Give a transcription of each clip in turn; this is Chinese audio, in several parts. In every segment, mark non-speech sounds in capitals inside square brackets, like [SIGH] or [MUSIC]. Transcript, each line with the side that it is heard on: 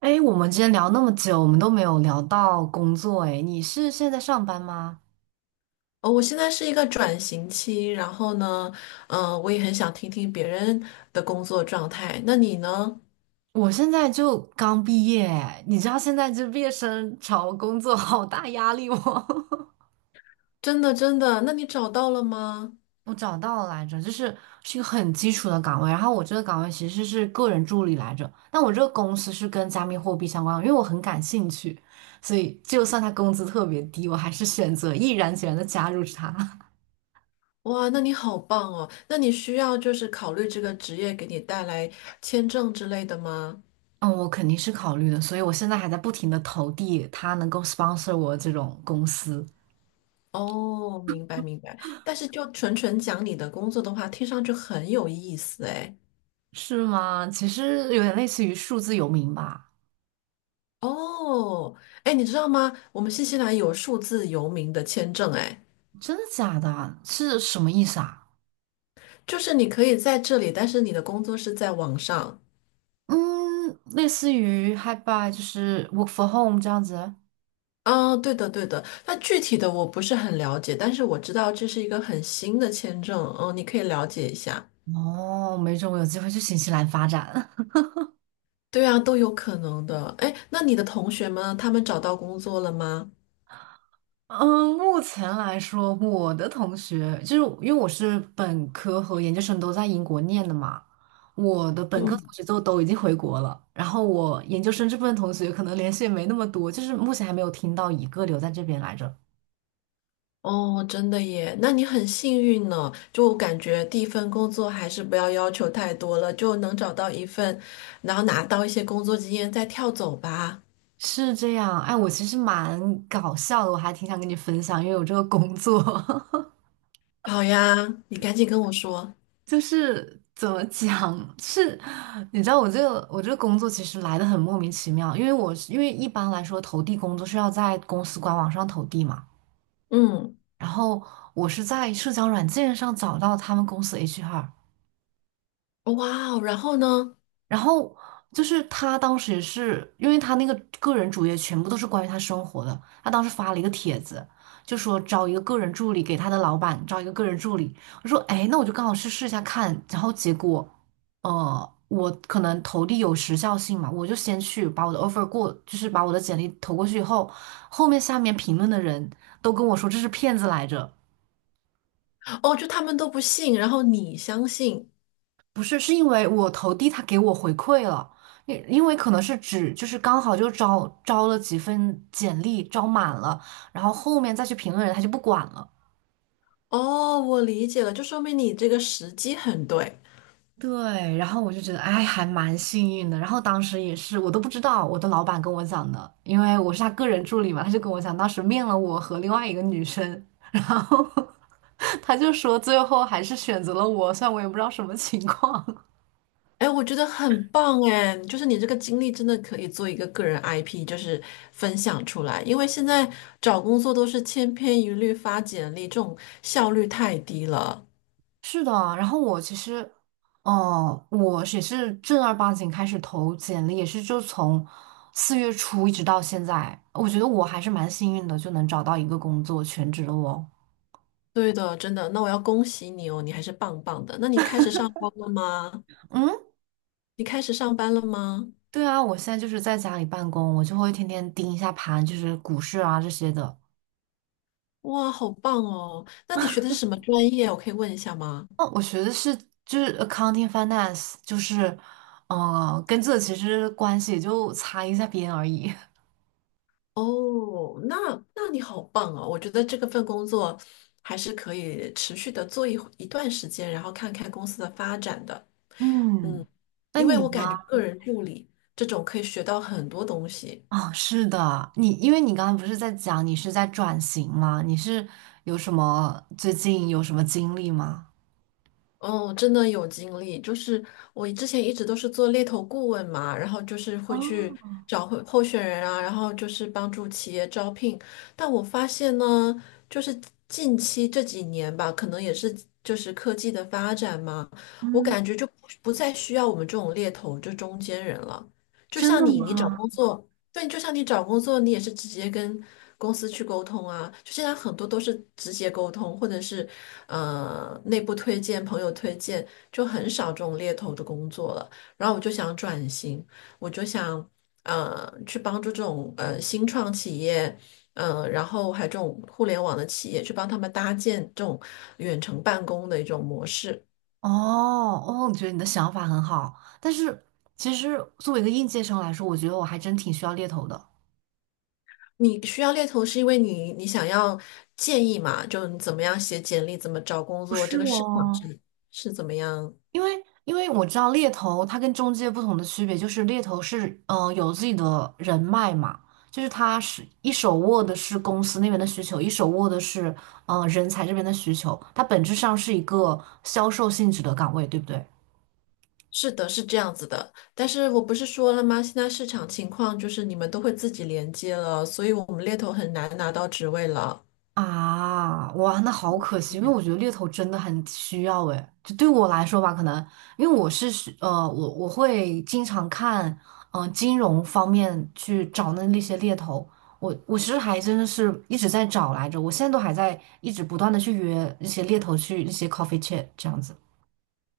right: 哎，我们之前聊那么久，我们都没有聊到工作。哎，你是现在上班吗？
left: 哦，我现在是一个转型期，然后呢，我也很想听听别人的工作状态。那你呢？
right: 我现在就刚毕业，你知道现在这毕业生找工作好大压力吗？
left: 真的，那你找到了吗？
right: [LAUGHS] 我找到了来着，就是是一个很基础的岗位，然后我这个岗位其实是个人助理来着，但我这个公司是跟加密货币相关的，因为我很感兴趣，所以就算他工资特别低，我还是选择毅然决然的加入他。
left: 哇，那你好棒哦！那你需要就是考虑这个职业给你带来签证之类的吗？
right: 嗯，我肯定是考虑的，所以我现在还在不停的投递他能够 sponsor 我这种公司，
left: 哦，明白。但是就纯纯讲你的工作的话，听上去很有意思哎。
right: 是吗？其实有点类似于数字游民吧？
left: 哦，哎，你知道吗？我们新西兰有数字游民的签证哎。
right: 真的假的啊是什么意思啊？
left: 就是你可以在这里，但是你的工作是在网上。
right: 嗯，类似于 h i b y 就是 work for home 这样子。
left: 啊，对的那具体的我不是很了解，但是我知道这是一个很新的签证，嗯，你可以了解一下。
right: 哦，没准我有机会去新西兰发展。
left: 对啊，都有可能的。哎，那你的同学们，他们找到工作了吗？
right: 嗯，目前来说，我的同学就是因为我是本科和研究生都在英国念的嘛，我的本科
left: 嗯，
right: 同学就都已经回国了，然后我研究生这部分同学可能联系也没那么多，就是目前还没有听到一个留在这边来着。
left: 哦，真的耶，那你很幸运呢。就我感觉第一份工作还是不要要求太多了，就能找到一份，然后拿到一些工作经验再跳走吧。
right: 是这样，哎，我其实蛮搞笑的，我还挺想跟你分享，因为我这个工作。[LAUGHS]
left: 好呀，你赶紧跟我说。
right: 就是怎么讲，是你知道我这个工作其实来的很莫名其妙，因为一般来说投递工作是要在公司官网上投递嘛，
left: 嗯。
right: 然后我是在社交软件上找到他们公司 HR，
left: 哇哦，然后呢？
right: 然后就是他当时也是，因为他那个个人主页全部都是关于他生活的，他当时发了一个帖子，就说招一个个人助理给他的老板招一个个人助理。我说，哎，那我就刚好去试一下看。然后结果，我可能投递有时效性嘛，我就先去把我的 offer 过，就是把我的简历投过去以后，后面下面评论的人都跟我说这是骗子来着。
left: 哦，就他们都不信，然后你相信。
right: 不是，是因为我投递他给我回馈了，因为可能是就是刚好就招了几份简历，招满了，然后后面再去评论人他就不管了。
left: 哦，我理解了，就说明你这个时机很对。
right: 对，然后我就觉得哎，还蛮幸运的。然后当时也是我都不知道，我的老板跟我讲的，因为我是他个人助理嘛，他就跟我讲，当时面了我和另外一个女生，然后 [LAUGHS] 他就说最后还是选择了我，虽然我也不知道什么情况。
left: 哎，我觉得很棒哎，就是你这个经历真的可以做一个个人 IP,就是分享出来。因为现在找工作都是千篇一律发简历，这种效率太低了。
right: 是的，然后我其实，哦、我也是正儿八经开始投简历，也是就从四月初一直到现在，我觉得我还是蛮幸运的，就能找到一个工作，全职的我，
left: 对的，真的。那我要恭喜你哦，你还是棒棒的。那你开始上班了吗？
right: 嗯，
left: 你开始上班了吗？
right: 对啊，我现在就是在家里办公，我就会天天盯一下盘，就是股市啊这些的。
left: 哇，好棒哦！那你学的是什么专业？我可以问一下吗？
right: 哦，我学的是就是 accounting finance，就是，跟这其实关系也就擦一下边而已。
left: 哦，那那你好棒哦！我觉得这个份工作还是可以持续的做一段时间，然后看看公司的发展的。
right: [LAUGHS]
left: 嗯，
right: 嗯，那
left: 因为
right: 你
left: 我感觉
right: 呢？
left: 个人助理这种可以学到很多东西。
right: 哦，是的，因为你刚刚不是在讲你是在转型吗？你是有什么最近有什么经历吗？
left: 哦，真的有经历，就是我之前一直都是做猎头顾问嘛，然后就是会去
right: 哦，
left: 找候选人啊，然后就是帮助企业招聘。但我发现呢，就是近期这几年吧，可能也是就是科技的发展嘛，我
right: 嗯，
left: 感觉就不再需要我们这种猎头这中间人了。就
right: 真
left: 像
right: 的
left: 你，你找
right: 吗？
left: 工作，对，就像你找工作，你也是直接跟公司去沟通啊。就现在很多都是直接沟通，或者是内部推荐、朋友推荐，就很少这种猎头的工作了。然后我就想转型，我就想去帮助这种新创企业，然后还有这种互联网的企业，去帮他们搭建这种远程办公的一种模式。
right: 哦哦，我觉得你的想法很好，但是其实作为一个应届生来说，我觉得我还真挺需要猎头的。
left: 你需要猎头，是因为你想要建议嘛？就你怎么样写简历，怎么找工
right: 不
left: 作，
right: 是
left: 这个市场。
right: 哦，
left: 是怎么样？
right: 因为我知道猎头它跟中介不同的区别就是猎头是有自己的人脉嘛，就是他是一手握的是公司那边的需求，一手握的是人才这边的需求，它本质上是一个销售性质的岗位，对不对？
left: 是的，是这样子的。但是我不是说了吗？现在市场情况就是你们都会自己连接了，所以我们猎头很难拿到职位了。
right: 啊，哇，那好可惜，因为我觉得猎头真的很需要诶，就对我来说吧，可能因为我是是呃，我我会经常看金融方面去找那些猎头，我其实还真的是一直在找来着，我现在都还在一直不断的去约一些猎头去一些 coffee chat 这样子。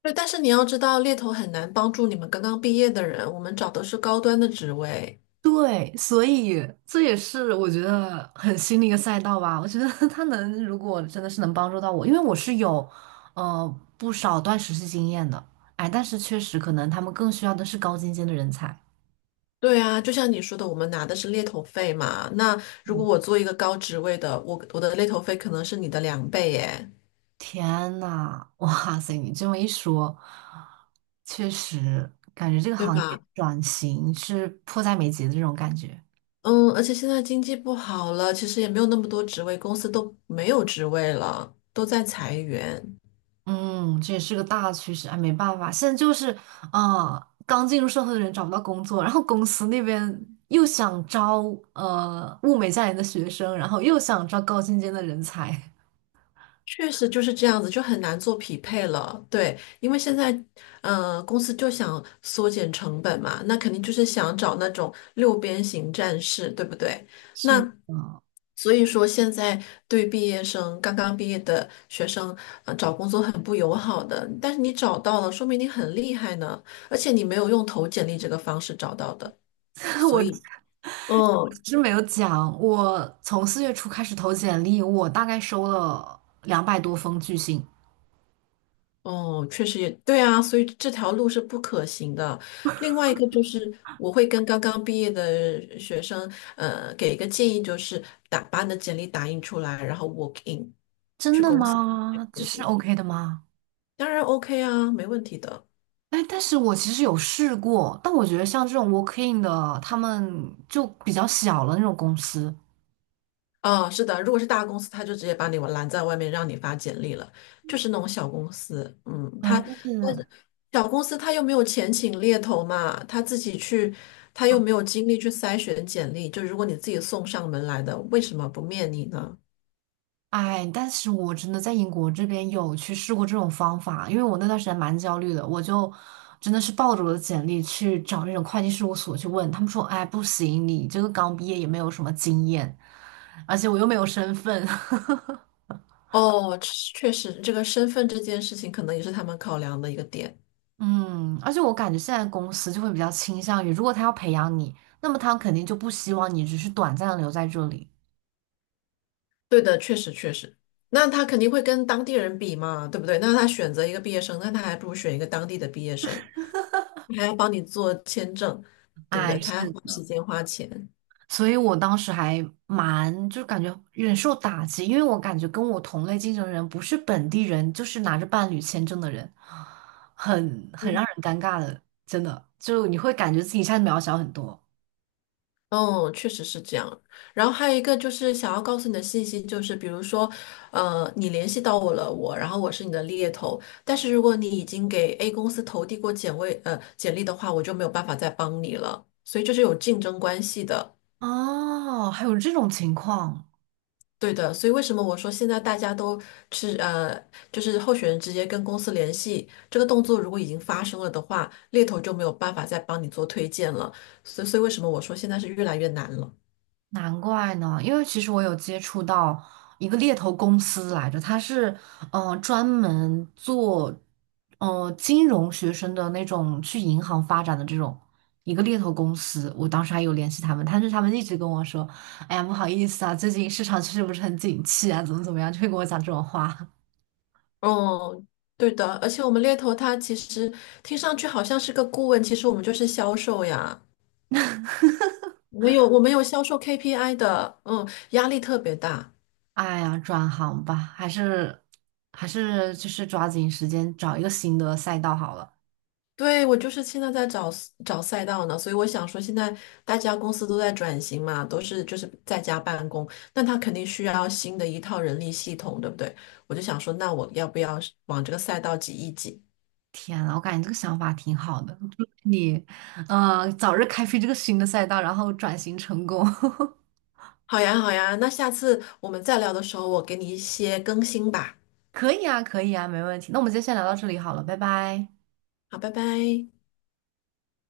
left: 对，但是你要知道，猎头很难帮助你们刚刚毕业的人，我们找的是高端的职位。
right: 对，所以这也是我觉得很新的一个赛道吧。我觉得 [LAUGHS] 他能，如果真的是能帮助到我，因为我是有呃不少段实习经验的，哎，但是确实可能他们更需要的是高精尖的人才。
left: 对啊，就像你说的，我们拿的是猎头费嘛。那如果
right: 嗯，
left: 我做一个高职位的，我的猎头费可能是你的两倍耶，
right: 天呐，[LAUGHS] 哇塞，你这么一说，确实感觉这个
left: 对
right: 行
left: 吧？
right: 业转型是迫在眉睫的这种感觉。
left: 嗯，而且现在经济不好了，其实也没有那么多职位，公司都没有职位了，都在裁员。
right: 嗯，这也是个大趋势，哎，没办法，现在就是，啊、刚进入社会的人找不到工作，然后公司那边又想招物美价廉的学生，然后又想招高精尖的人才。
left: 确实就是这样子，就很难做匹配了。对，因为现在，公司就想缩减成本嘛，那肯定就是想找那种六边形战士，对不对？
right: 是，
left: 那所以说，现在对毕业生、刚刚毕业的学生，找工作很不友好的。但是你找到了，说明你很厉害呢，而且你没有用投简历这个方式找到的，
right: [LAUGHS]
left: 所
right: 我
left: 以，嗯，
right: 是没有讲，我从四月初开始投简历，我大概收了两百多封拒信。
left: 哦，确实也对啊，所以这条路是不可行的。另外一个就是，我会跟刚刚毕业的学生，给一个建议，就是把你的简历打印出来，然后 walk in
right: 真
left: 去
right: 的
left: 公司直接
right: 吗？这
left: 投
right: 是
left: 递，
right: OK 的吗？
left: 当然 OK 啊，没问题的。
right: 哎，但是我其实有试过，但我觉得像这种 working 的，他们就比较小了那种公司。
left: 哦，是的，如果是大公司，他就直接把你拦在外面，让你发简历了。就是那种小公司，嗯，他
right: 哎，但
left: 但
right: 是，
left: 是小公司他又没有钱请猎头嘛，他自己去，他又
right: 嗯，
left: 没有精力去筛选简历。就如果你自己送上门来的，为什么不面你呢？
right: 哎，但是我真的在英国这边有去试过这种方法，因为我那段时间蛮焦虑的，我就真的是抱着我的简历去找那种会计事务所去问，他们说，哎，不行，你这个刚毕业也没有什么经验，而且我又没有身份，
left: 哦，确实，这个身份这件事情可能也是他们考量的一个点。
right: [LAUGHS] 嗯，而且我感觉现在公司就会比较倾向于，如果他要培养你，那么他肯定就不希望你只是短暂的留在这里。
left: 对的，确实。那他肯定会跟当地人比嘛，对不对？那他选择一个毕业生，那他还不如选一个当地的毕业生。你还要帮你做签证，对不对？
right: 哎，
left: 他要
right: 是
left: 花时
right: 的。
left: 间花钱。
right: 所以我当时还蛮，就感觉忍受打击，因为我感觉跟我同类竞争的人不是本地人，就是拿着伴侣签证的人，很让人尴尬的，真的，就你会感觉自己一下子渺小很多。
left: 哦，确实是这样。然后还有一个就是想要告诉你的信息，就是比如说，你联系到我了，我，然后我是你的猎头，但是如果你已经给 A 公司投递过简历，简历的话，我就没有办法再帮你了。所以这是有竞争关系的。
right: 哦，还有这种情况。
left: 对的，所以为什么我说现在大家都是就是候选人直接跟公司联系，这个动作如果已经发生了的话，猎头就没有办法再帮你做推荐了。所以为什么我说现在是越来越难了？
right: 难怪呢，因为其实我有接触到一个猎头公司来着，它是专门做金融学生的那种去银行发展的这种一个猎头公司，我当时还有联系他们，但是他们一直跟我说，哎呀不好意思啊，最近市场是不是很景气啊，怎么怎么样，就会跟我讲这种话。
left: 哦，对的，而且我们猎头他其实听上去好像是个顾问，其实我们就是销售呀，
right: [LAUGHS]
left: 我们有销售 KPI 的，嗯，压力特别大。
right: 哎呀，转行吧，还是就是抓紧时间找一个新的赛道好了。
left: 对，我就是现在在找找赛道呢，所以我想说，现在大家公司都在转型嘛，都是就是在家办公，那他肯定需要新的一套人力系统，对不对？我就想说，那我要不要是往这个赛道挤一挤？
right: 天呐，我感觉这个想法挺好的，祝你，早日开辟这个新的赛道，然后转型成功。[LAUGHS]
left: 好呀，好呀，那下次我们再聊的时候，我给你一些更新吧。
right: 可以啊，可以啊，没问题。那我们今天先聊到这里好了，拜拜。
left: 好，拜拜。